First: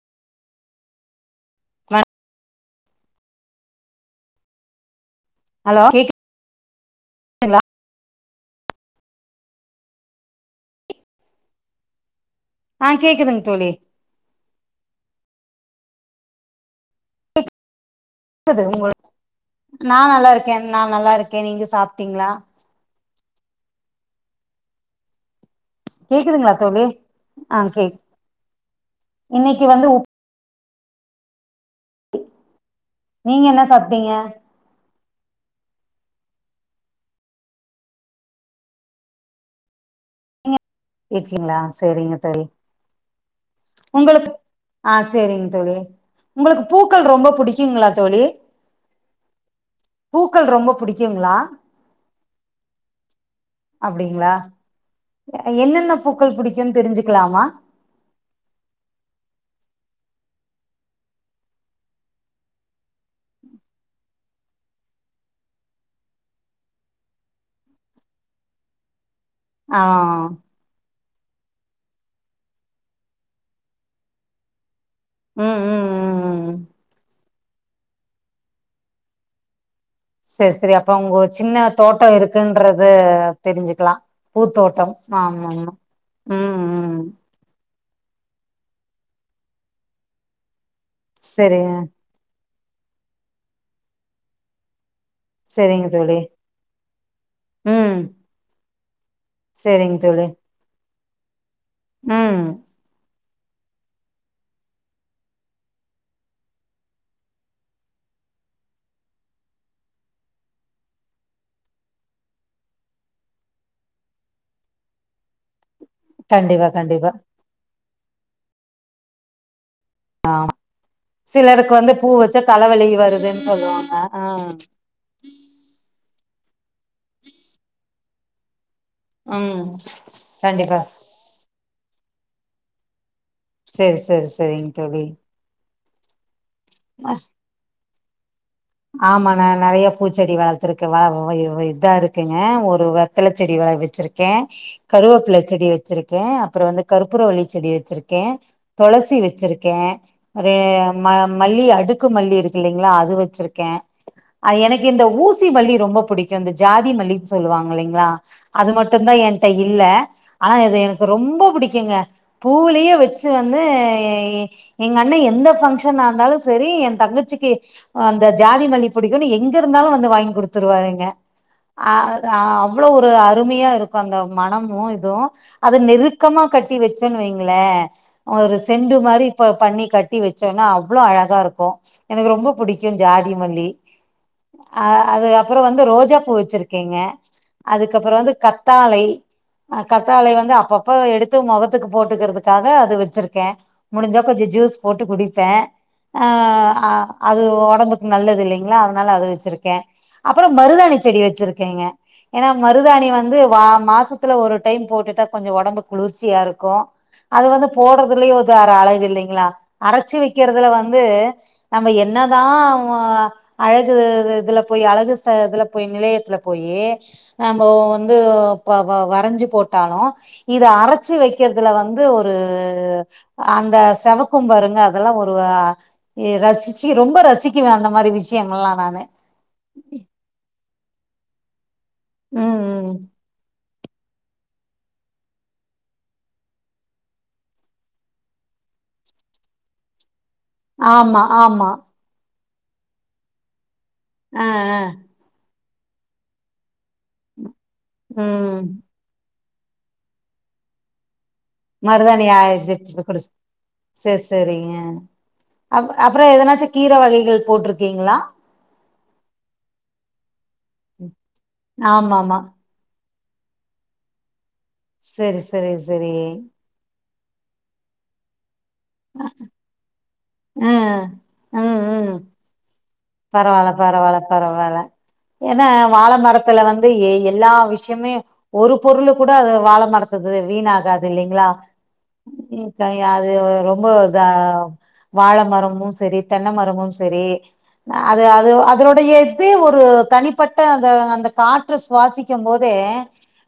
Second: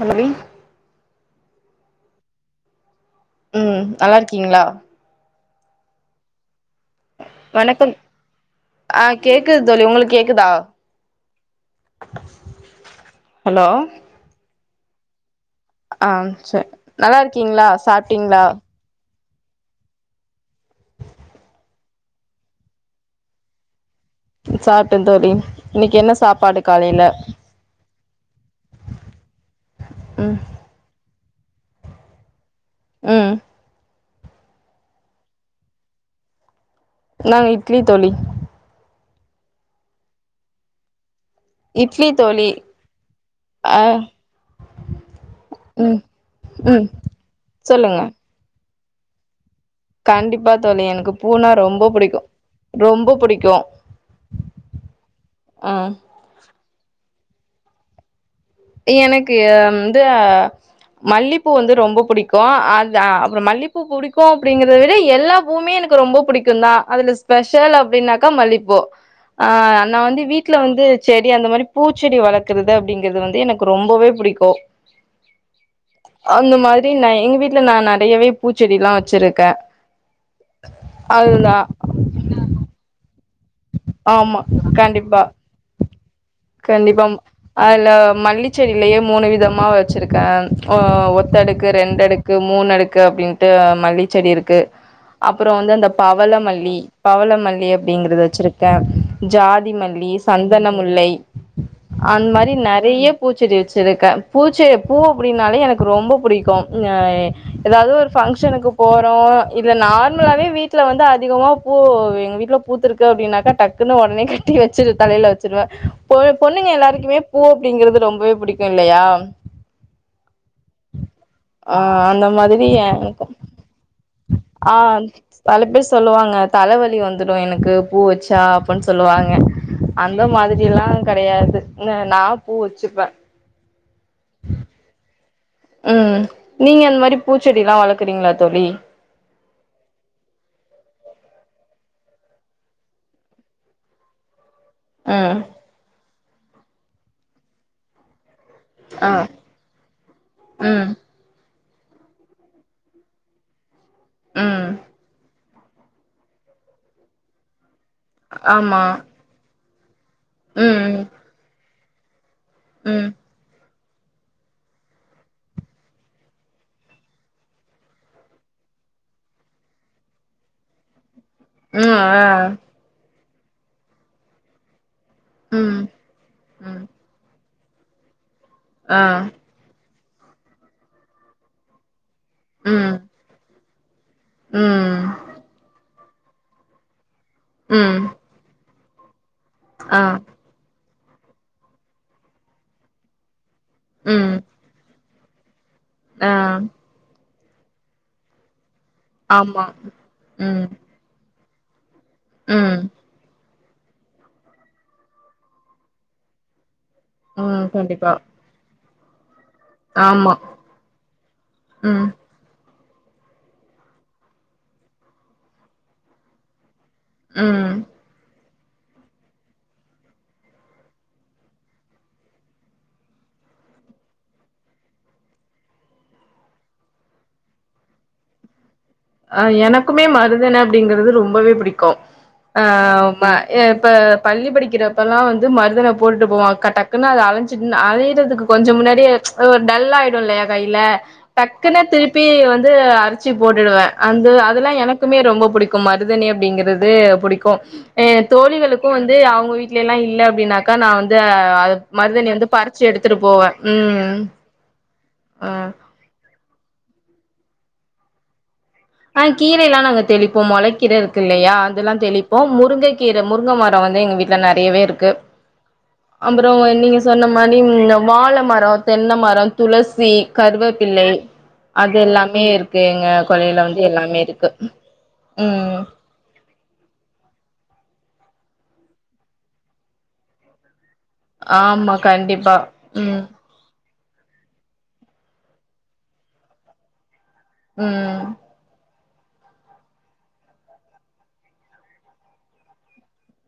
பல்லவி உம் நல்லா இருக்கீங்ளா ஹலோ கேக் வணக்கம் ஆஹ் கேக்குது தோழி உங்களுக்கு கேக்குதா. ஆஹ் கேக்குதுங்க ஹலோ தோழி. ஆஹ் ச நல்லா இருக்கீங்களா சாப் அதுஉங் நான் நல்லா இருக்கே. நான் நல்லா இருக்கே. நீங்க சாப்டிங்களா சாப்டே தோழி இன்னைக்கு என்ன கேக்குதுங்களா சாப்பாடு தோழி காலையில ஆஹ் கே இன்னைக்கு வந்து உப் ம் ம் நீங்க என்ன சாப்டிங்க நாங்க இட்லி தோழி. இட்லிகங்களா செரிங்க தோழி ஆ உங்களுக்கு ஆஹ் செரிங்க தோழி. ம் உங்களுக்கு ம் பூக்கள் ரொம்ப புடிக்குங்களா சொல்லுங்க தோழி பூக்கள் கண்டிப்பா ரொம்ப தோழி. எனக்கு புடிக்குங்களா பூனா ரொம்ப புடிக்கூ ரொம்ப புடிக்கூ அப்டிங்களா என்னென்ன பூக்கள் பிடிக்கும்னு தெருந்ச்சு ஞ்சுக்கலாமா எனக்கு வந்து அ மல்லிப்பூ வந்து ரொம்ப புடிக்கூ அ அத அப்பறோ மல்லிப்பூ ப புடிக்கூ அப்படிங்கிறத விட எல்லா பூவுமே எனக்கு ரொம்ப பிடிக்கூ தான் அதுல ஸ்பெஷல் அப்டின்னாக்கா மல்லிப்பூ ஆஹ் ஆ நான் வந்து வீட்ல வந்து செடி அந்த மாரி பூச்செடி வளர்க்குறது அப்டிங்கறது வந்து து எனக்கு ரொம்பவே பிடிக்கூ ம் ம் ம் அந்த ம் மாரின எங்க வீட் வீல நான் நெறையவே பூச்செடி ல்லாம் வச்சிருக்கே செரி செரி அப்ப உங்க சின்ன தோட்டோ இருக்குன்றது தெரிஞ்சுக்கலா. ஆமா பூத்தோட்டம் கண்டிப்பா ஆமா ஆமா ம் ம் அத்ல மல்லி செடியிலயே மூணு விதமா வச்சுருக்கே ஒ ஒத்த அடுக்கு செரிங்க ரெண்டுடுக்கு மூணு அடுக்கு அப்படின்ட்டு மல்லி செடி இருக்கு. அப்பறோ வந்து செரிங்க அந்த தோழி பவளமல்லி பவளமல்லி ம் அப்டிங்கறது த செரிங்க ஜாதிமல்லி தோழி சந்தனமுல்லை அந்த ம் மாரி நறைய பூச்செடி வச்சுருக்கே பூச்செடி பூ அப்டின்னாலே எனக்கு ரொம்ப பிடிக்கூ ஏதாவது ஒரு ஃபங்க்ஷனுக்கு போறோ இல்ல நார்மலாவே வீட்ல வந்து அதிகமா பூ எங்க வீட்ல பூத்துருக்கு அப்டின்னா டக்குன்னு உட்னே கட்டி வச்சுட்டு தலைய வச்சிருவே பொ கண்டிப்பா பொண்ணுங்க கண்டிப்பா எல்லாருக்குமே பூ அப்டிங்கறது ரொம்பவே பிடிக்கூ இல்லையா ஆஹ் சிலருக்கு ஆ வந்து பூ அந்த வச்சு மாதிரி தலைவலி எனக்கு வருதுன்னு சொல்லுவாங்க ஆஹ் தலைவலி வந்துடும் எனக்கு பூ வச்சா அப்பின்னு சொல்லுவாங்க ம் அந்த மாதிரி கண்டிப்பா எல்லாம் கிடையாது நான் பூ வச்சுப்பேன் சரி சரி சரிங்க தோழி உம் நீங்க இந்த ஆ மாரி பூச்செடி எல்லாம் வளர்க வளக்ரிங்களா தோழி நான் நிறையா பூச்செடி வளர்த்துருக்கேன் வ இதா இருக்குதுனு ஒரு வெத்தலை செடி வள வச்சுருக்கேன் கருவேப்புல ம் செடி வச்சிருக்கேன் இருக்கேன் அப்புறம் வந்து கருப்பூர வள்ளி செடி வச்சிருக்கேன் ஆ துளசி வச்சிருக்கேன் ஒரு ம் ம மல்லி அ அதுக்கு மல்லி இருக்கு இல்லலைங்களா அது வச்சிருக்கு க அ ம் எனக்கு இந்த ஊ ஊசி மல்லி ரொம்ப புடிக்கும் இந்த ஜாதி மல்லின்னு சொல்லுவாங்க ங்கள அது ஆமா மட்டும்தான் என்ட்ட இரு இல்ல ஆனா இது ம் எனக்கு ரொம்ப புடிக்கு கும்ங்க பூலயே ம் வச்சு வந்து எங்க அண்ண எந்த பங்க்ஷன் இருந்தாலும் சரி என் தங்கச்சிக்கு அ இந்த ஜாதி மல்லி பிடிக்கும்னு எங்க இருந்தாலும் வந்து வாங்கி கொடுத்துருவாருங்க ம் அஹ் ஆ அ அவ்வளவு ஒரு அருமையா இருக்கும் அந்த மனமும் ம் அத நெருக்கமா கட்டி ம் வச்சன்னு வைங்க லே ஒரு செண்டு ஆ மாரி இப்ப பண்ணி கட்ட ட்டி வச்சேனா அவ்ளோ அழகா இருக்கும் எனக்கு ரொம்ப பிடிக்கும் ம் ம் அஹ் அது அப்புறம் வந்து ரோஜா பூ வச்சிருக்கீங்க ம் அதுக்கப்புறம் வந்து கத் தாலை ஆஹ் ஆ கத்தாளை வந்து அப் அப் அப்போ எடுத்து மொகத்துக்கு போட்டுக்கிறதுக்காக அது வச்சிருக்கே முடிஞ்சா ம் கொஞ்சோ ஜூஸ் போட் குடிப்பே ஆ அஹ் ஆஹ் அது ஒ டம்புக்கு நல்லது இல்லைங்களா அதனால அது ஆமா வச்சிருக்கே அப்புறோ ம் மருதாணி செடி வச்சிருக் க்கேங்க ஏனா ம் மருதாணி வந்து வா மாசத்துல ஒரு டைம் போட்டுட்டா கொஞ்சோ உடம்பு குளிர்ச்சியா இருக்கு அது ம் வந்து கண்டிப்பா போடுறதுலயே ஒது வேற அழகு இல்லைங்களா அரைச்சு ஆமா வைக்கறதுல வந்து நம்ம ம் என்னதா அஹ் அழகு இதுல போய் அழகு ச இதுல போய் நிலையத்துல போயி நாம ம் வந்து வ வ வரைஞ்சி போட்டாலு இத அரைச்சு வைக்கிறதுல வந்து ஒரு அந்த செவக்கும்பாருங்க அதெல்லா ஒரு ரசிச்சு ரொம்ப ரசி கிவே அந்த மாரி விஷயம்ல்லா நான் அஹ் எனக்குமே மருதான அப்டிங்கறது ரொம்பவே பிடிக் க்கு ம் ம் ஆஹ் மா இப்ப பள்ளி படிக்கிறப்பல்லா வந்து மருதன போட்டுட்டு போவங்க டக்குன்னு அத அழஞ்சி அலையறதுக்கு கொஞ்சம் முன்னாடியே அ டல்லா ஆயிடு இல்லையா கையில ஆமா ஆமா டக்குன்னு திருப்பி வந் வந்து அரிச்சி போட்டுடுவே அந்த ஆ அதெல்லா ஆ எனக்குமே ரொம்ப பிடிக் க்கு மருதாணி அப்டிங்கறது து புடிக்கு அ ம் தோழிங்களுக்கு வந்து அவங்க வீட் எல்லா இல்ல அப்டின்னாக்க நா வந்து அஹ் அது மருதாணி மருதணி வந்து பறிச்சு எடுத்துட்டு [unintelligible] போவே சரி ம் சரிங்க ஆ அ அப்புறோ எதனாச்சு கீர வகைகள் போட்ருக்கீங்களா ஆஹ் கீரை எல்லா நாங்க தெளிப்போ மொளக்கீர இருக்கு இல்லையா அதெல்லா ஆமா தெளிப்போ ஆமா முருங்கை கீர முருங்க மரம் வந்து எங்க வீட்ல நெற யவே இருக்கு சேரி சேரி சேரி அப்புறோ நீங்க சொன்ன மாரி ன்னு வாழ மரம் தென்ன மரம் துளசி ஆ கருவப்பிள்ளை ம் அது ம் எல்லாமே இருக்கு [unintelligible] [unintelligible] பரவால்ல வந்து எல்லாமே பரவால்ல இருக்கு பரவால ஏன்னா ம் வாழ மரத்துல வந்து எ எல்லா எல்ல விஷயுமே ஒரு பொருள் கூட அது வாழ மரத்துது வீணாகாது இல்லலைங்களா ஆமா கண்டிப்பா [unintelligible] ம் அது ரொம்ப வாழ மரமும் செரி தென்னை மரமும் செரி ம் அது அது அதோட எது ஒரு தனிப்பட்ட அந்த அந்த காற்ற சுவாசிக்கும் போது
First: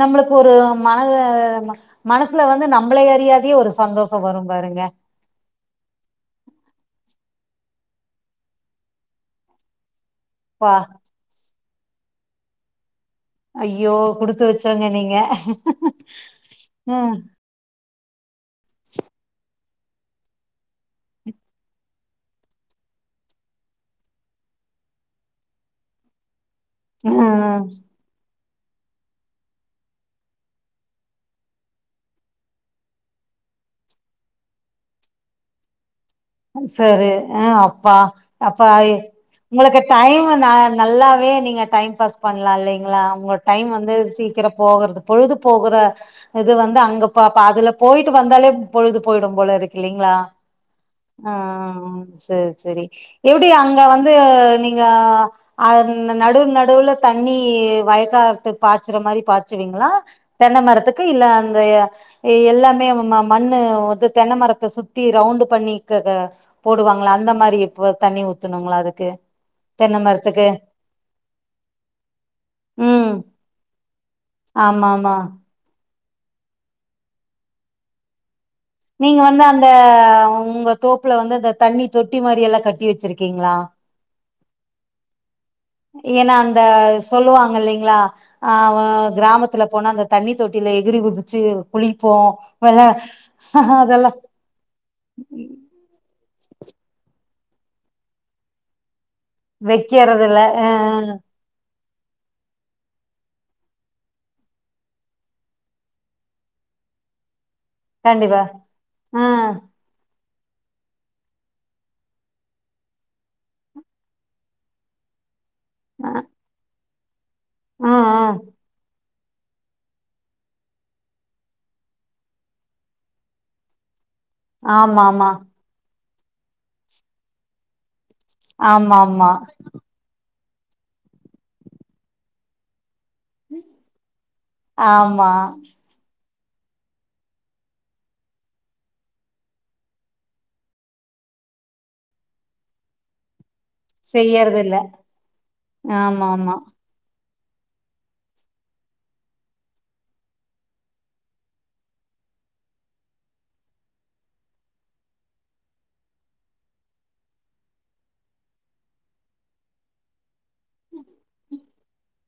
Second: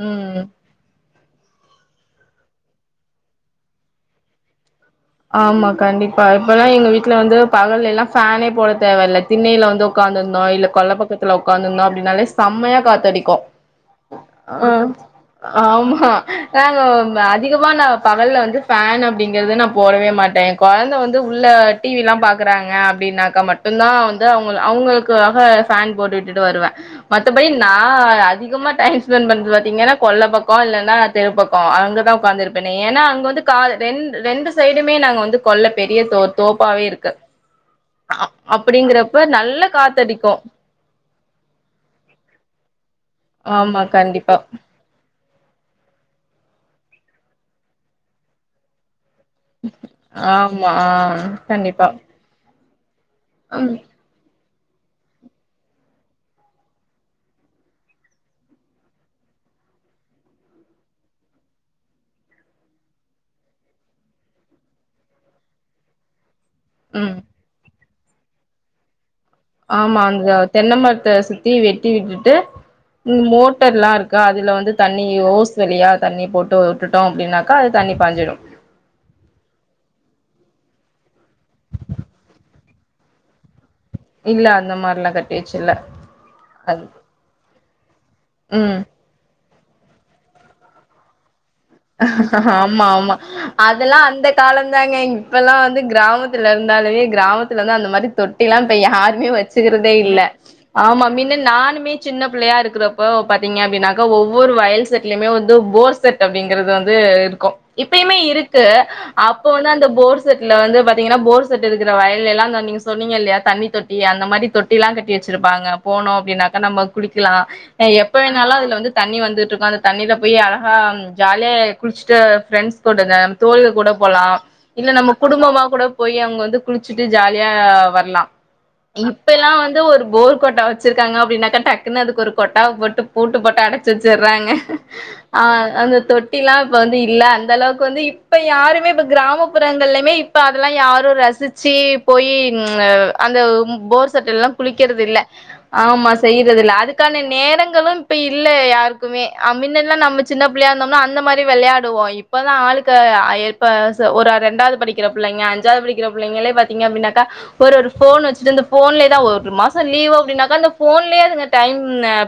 நம்மளுக்கு ம் ஒரு மனசு மனசுல வந்து நம்மளே அறியாதே ஒரு சந்தோஷம் வரும் பாருங்க ஆமா கண்டிப்பா இப்ப எல்லாம் எங்க வீட்டுல வந்து பகல் எல்லாம் ஃபேனே போட தேவையில்ல திண்ணையில வந்து உட்காந்துருதோம் இல்ல ப்பா கொல்ல பக்கத்துல உட்காந்துருந்தோம் அப்படினாலே செம்மாய காத்தடிக்கும் ஐயோ குடுத்து கு வச்சோங்க நீங்க ஆஹ் ஆம்மா ம் நாங்க அதிகமா பகல்ல வந்து ஃபேன் அப்படிங்கறது நம் போடவே மாட்டேன் என் கொழந்த வந்து உள்ள டிவிலாம் பாக்குறாங்க அப்படின்னாக்கா மட்டும்தான் வந்து அவங்க அவங்களுக்காக ஃபேன் போட்டு விட்டுட்டு வருவேன். மத்தபடி ம் நான் அதிக சும்மா டைம் ஸ்பெண்ட் பண்றது பாத்தீங்கன்னா கொல்ல பக்கம் இல்லானா தெரு பக்கம் அங்கதான் உக்கத்துருப்பெனே ஏன்னா அங்க வந்து கால் ரெ ரெண்டு சைடுமே நாங்க வந்து கொல்ல பெரிய தோ தோப்பாவே சரி இருக்கு ஆஹ் அப்பா அ அப்ப அப்டிங்கறப்ப நல்ல உங்களுக்கு டைம் காத்தடிக்கு ந நல்லாவே நீங்க டைம் பாஸ் பண்ணலாம் இல்லைங்களா உங்கோ டைம் ஆமா வந்து கண்டிப்பா சீக்கிரம் போகுது. பொழுது போகற இது வந்து அங்க பா அதுல போயிட்டு வந்தாலே பொழுது பொ போயிடும் போல இருக்கு இல்லலைங்களா ஆமா ஆ கண்டிப்பா ஆஹ் செரி செரி செரி எப்படி அங்க வந்து நீங்க அ நடுவு நடுவுல தண்ணி வயக்காத்து பாய்ச்சுற மாதிரி பாய்ச்சுவீங்களா தென்னை மரத்துக்கு இல்ல அந்த எல்லாமே நம்ம மண்ணு வந்து தென்ன மரத்தை சுத்தி ரவுண்டு் பண்ணி கக்க போடுவாங்களா ம் அந்த மாரி தண்ணி ஊத்துணுங்களா அதுக்கு தென்ன ஆமா அந்த மரத்துக்கு தென்ன மரத்தை சுத்தி வெட்டி விட்டுட்டு ம் மோட்டர் எல்லாம் இருக்கா அதுல வந்து ஆமா தண்ணி ஆமா ஓஸ் வழியா தண்ணி போட்டு விட்டுட்டோம் அப்படின்னாக்கா அது தண்ணி பாஞ்சிடும் நீங்க வந்து அந்த உங்க தோப்புல வந்து அந்த தண்ணி தொட்டி மாரி எல்லாம் கட்டி வச்சிருக்கீங்களா இல்ல அந்த மாரல்லா கட் ஏன்னா அந்த சொல்லுவாங்க இல்லைங்களா ம் ஆஹ் கிராமத்து த்துல போனா அந்த தண்ணி தொட்டில எகுரி குதிச்சு குளிப்போ ஆமா வெளா ஆமா அதெல்லாம் அதெல்லா அந்த காலம் தாங்க இப்பெல்லாம் வந்து கிராமத்து இருந்தாலமே கிராமத்தில் இருந்து அந்த மாரி தொட்டில்லா இப்ப யாரு வச்சுக்கிறதே இல்ல வைக்கிறது ஆ ஆமா மின்ன நானுமே சின்ன பிள்ளையா இருக்கிறப்ப பாத்தீங்க அப்படின்னா ஒவ்வொரு வயல் செட்லயுமே வந்து போர் செட் அப்படிங்கறது வந்து இருக்கும் இப்பயுமே கண்டிப்பா இருக்கு ஆ அப்போ வந்து அந்த போர்ஸ் செட்ல வந்து பாத்தீங்கன்னா போர் செட் இருக்கிற வயல்ல்லாம் நீங்க சொன்னீங்கல்லையா தண்ணி தொட்டி அந்த மாரி தொட்டி எல்லாம் கட்டிவச்சிருப் பாங்க ஆ போனம் அப்படின்னாக்கா நம்ம இருக்கலாம் ஆ எப்ப வேணாலும் அதுல வந்து தண்ணி வந்துட்டு இருக்கோம் அந்த தண்ணியில போய் அழகா ஜாலிய குளிச்சட்டு ஃப்ரெண்ட்ஸ் கூட தோழிகள் கூட போலாம் இல்ல ஆமா நம்ம ஆமா குடும்பமா கூட போய் அவங்க வந்து குளிச்சுட்டு ஜாலியா வரலாம் ஆமா இப்ப ஆமா எல்லாம் வந்து ஒரு போர் கொட்டா வச்சிருக்காங்க அப்படின்னாக்கா டக்குன்னு அது ஒரு கொட்டா போட்டு பூட்டு போட்டு அடைச்சு வச்சறாங்க ஆமா ஆஹ் அந்த தொட்டில்லாம் இப்ப வந்து இல்ல அந்த அளவுக்கு வந்து இப்ப யாருமே இப்ப கிராமப்புறங்கள்லமே இப்ப அதெல்லாம் யாரும் ரசிச்சு போய் அந்த போர் சட்ட எல்லாம் குளிக்கிறது இல்ல ஆமா செய்யறது இல்ல அதுக்கான என்ன நேரங்களும் இப்ப இல்ல யாருக்குமே அ முன்னல்லாம் நம்ம சின்ன பிள்ளையா இருந்த அந்த மாரி விளையாடுவோ இப்பதான் ஆளுக்கு இப்ப‌ஒரு இரண்டாவது படிக்கிற பிள்ளைங்க அஜ்ஜாவது படிக்கிற பிள்ளைங்கள பாத்திங்கன்னா ஒரு ஒரு போன் வச்சிகிட்டு அந்த போன்லயே தான் ஒரு மாசம் லீவு அப்படிங்கனா போன்லயே அதுங்க டைம்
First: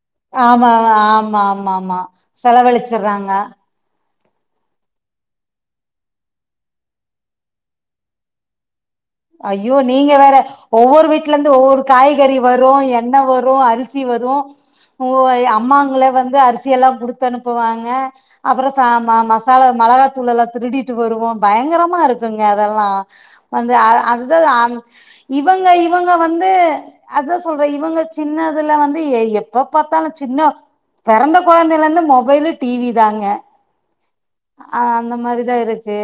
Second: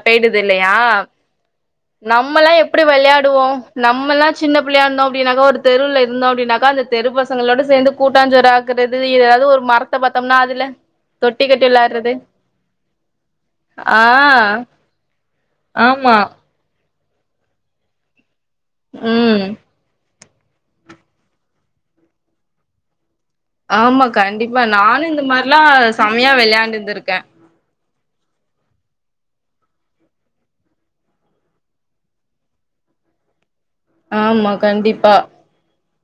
போய்டுது ஆமா இல்லையா ஆமா ஆமா ஆமா நம்மலாம் எப்படி செலவழிச்சறாங்க விளையாடுவோம் நம்மல்லாம் சின்ன பிள்ளையா இருந்தோம்ப்படின்னா ஒரு தெருவில்ல இருந்தோம் அப்பின்னாக்கா அந்த தெரு பசங்களோடு சேர்ந்து கூட்டாஞ்சோரு ஆக்க ஐயோ நீங்க வேற ஒவ்வொரு வீட்ல தொட்டி இருந்து கட்டி ஒவ்வொரு வெளாடுறது காய்கறி வரும் எண்ணெய் வரும் ஆ அரிசி வரும் அம்மாங்கள ஆமா வந்து அரிசி எல்லாம் குடுத்து குடுத்து அனுப்புவாங்க அப்புறம் ச ம ம் மசாலா மிளகா புல்லேல்லாம் திருடிட்டு வருவோம் பயங்கரமா இருக்குங்க அதெல்லாம் வந்து ஆறா ஆமா கண்டிப்பா நானும் இந்த மாரிலாம் செமையா வந்து விளையாண்டுந்திருக்கேன் அதா சொல்றே இவங்க சின்னதுல வந்து எப்ப பார்த்தாலும் சின்ன பிறந்த குழந்தைல இருந்து மொபைலு டி வி தாங்க ஆமா அஹ் கண்டிப்பா அந்த மாரிதா இருக்கு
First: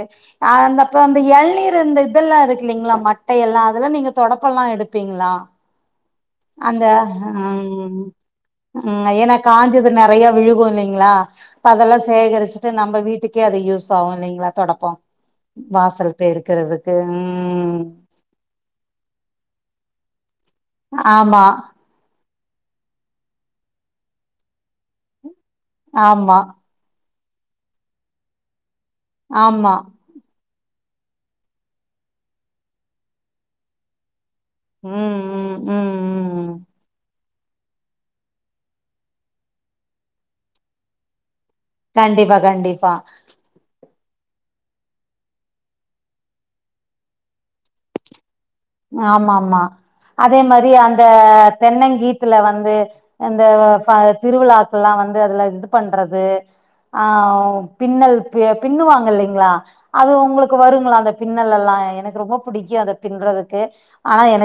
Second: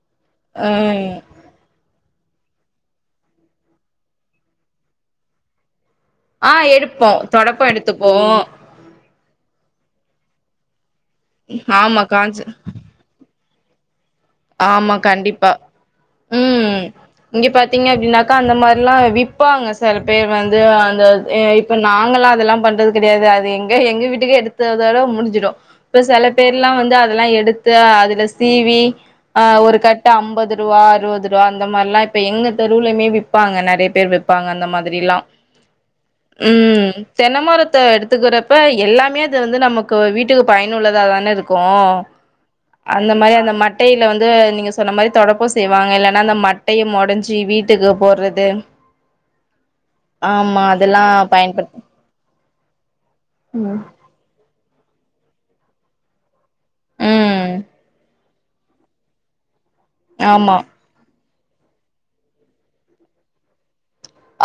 ஆஹ் ஆ அந்தப்ப அந்த எழ்நீர் இந்த தெல்லா இருக்கு ல்லலைங்களா மட்டை எல்லா அதெல்லா நீங்க தொடப்பம்மலா எடுப்பீங்களா ஆஹ் அந்த எடுப்போ தொடப்ப ம் எடுத்துப்போ ம் ஏன்னா காஞ்சது நெறையா விழுகு இல்லை ங்களா அதெல்லா ஆமா காஞ்ச சேகரிச்ட்டு நம்ம வீட்டுக் க்யாதே யூஸ் பாவ நீங்களா தொடப்ப ஆமா கண்டிப்பா வாசல் ம் பெருக்குறதுக்கு ம் இங்க பாத்தீங்க அப்படின்னாக்கா அந்த மாரிலா விப்பாங்க ச செலபேர் வந் ந்து அந்த எ ஆமா இப்ப நாங்களா அதெல்லா பண்றது கெடையாது அது எங்க எங்க வீட்டுக்கே எடுத்ததோட முடிஞ்சிடு இப்ப செல ஆமா பேர்ல்லா வந்து அ அதெல்லா எடுத்து அதுல சீவி ஆஹ் ஆமா ஒரு கட்டு அம்பது ரூவா அறுபது ரூவா அந்த மாரிலா இப்ப எங்க தெருவ்லுமே விப்பாங்க நெறைய பேர் விப் ப்பாங்க அந்த மாதிரில்லா ம் ம் ம் ம் உம் தென்னமரத்தை எடுத்துக்கிறப்ப எல்லாமே அது வந்து நமக்கு வீட்டுக்கு பயனுள்ளதா தான இருக் க்கு கண்டிப்பா கண்டிப்பா அந்த மாரி அந்த மட்டை ந்து நீங்கள் சொன்ன மாதிரி தொடப்பம் செய்வாங்க இல்லன்னா அந்த மட்டைய மொடஞ்சி வீட்டுக்கு போறது ஆமா ஆமா அதே மாரி அந்த அதெல்லா பயன்படுத் தென்னங்கீத்துல வந் து அந்த வ ம் ஃப திருவிழாக் ல்லாம் வந்து அதுல இது பண்றது ம் ஆஹ்வ் பின்னல் பே பின்னுவாங்க இல்லைங்களா அது உங்களுக்கு ஆமா வருங்களா அந்த பின்னலல்லா எனக்கு ரொம்ப புடிக்கு அத பின்றதுக் க்கு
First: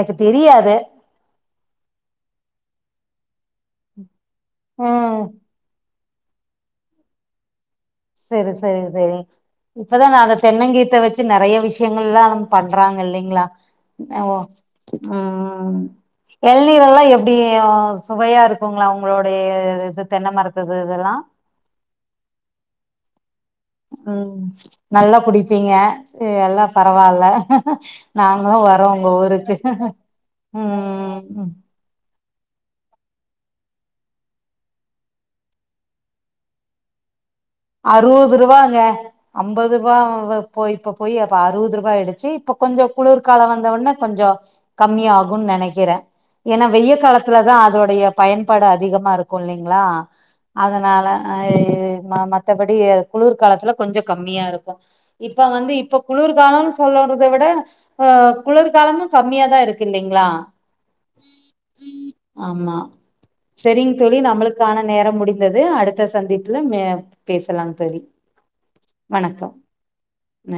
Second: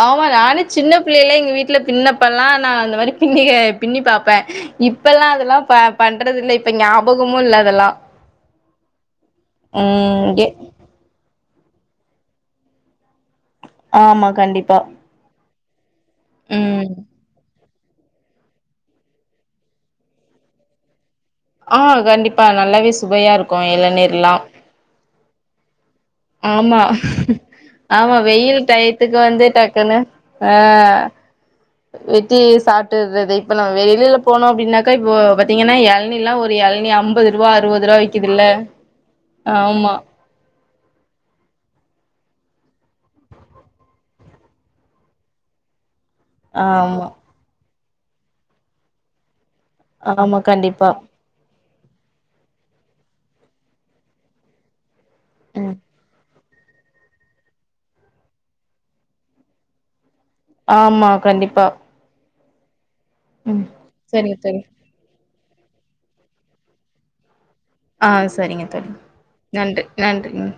ஆமா நானே சின்ன பிள்ளைல்லா எங்க வீட்டுல பின்னப்பல்லா நான் அந்த மாரி யி ஏ பின்னி பாபப்பே ம் இப்பெல்லா அதெல்லா பா பண்றது இல்ல இப்ப ஞாபகமு இல்ல அதெல்லா சரி சரி சரி இப்பதான் நான் ம் அந்த எ தென்னங்கீத்தை வச்சு நெறைய விஷயங்கள்லா நம்ம பண்றாங்க இல்லைங்களா ஆமா ஓ கண்டிப்பா உம் ம் ம் ஹ் எள்நீர் ம் எல்லாம் எப்படி ஓ சுவையா இருக்குங்களா உங்களோடைய இது தென்னை மரத்துது இதெல்லாம் ஆஹ் கண்டிப்பா நல்லாவே சுவையா இருக் ம்ம் நல்லா குடிப்பீங்க எல்லாம் ஆமா பரவாயில்ல ஆமா வெயில் நாங்களும் வரோம் உங்க டயத்துக்கு வந்து ஊருக்கு டக்குன்னு ஆ ம்ஹ் வெட்டி சாப்ட்டுர்றது இப்ப நம்ம வெளியில போனோம் அப்படின்னாக்கா இப்போ பாத்தீங்கன்னா எளனி லாம் ஒரு எளனி ஐம்ப அறுபது ரூபாங்க அம்பது ஆமா ரூபா போய் இப்ப போய் அப்ப அறுபது ரூபாய் ஆய்டுச்சு இப்ப கொஞ்சம் குளுர்கால வந்தவொன்னே கொஞ்சம் கம்மி ஆகுன் நினைக்கிறேன் ஏன்னா வெயில் ஆமா காலத்துலதான் அதோட டைய பயன்பாடு அதிகமாக இருக்கு கொல்லிங்களா ஆமா கண்டிப்பா அதனால ஆஹ் ஏ மாமா மத்தபடி குளிர்காலத்துல கொஞ்சம் கம்மியா இருக்கும் இப்ப வந்து ம் இப்பொ குளுர் காலம்னு சொல்லறதை விட ஆஹ் குளிர்காலமும் கம்மியா தான் இருக்கு இல்லிங்களா ஆம் மா கண்டிப்பா ஆம் மா ம் சரிங் தோழி சரிங்க நம்மளுக்கான நேரம் முடிந் இருந்தது அடுத்த சந்திப்புல மே பேசலாம் தோழி ஆஹ் சரிங்க தோழி வணக்கம் நன்றி நன்றி ங்ஹ்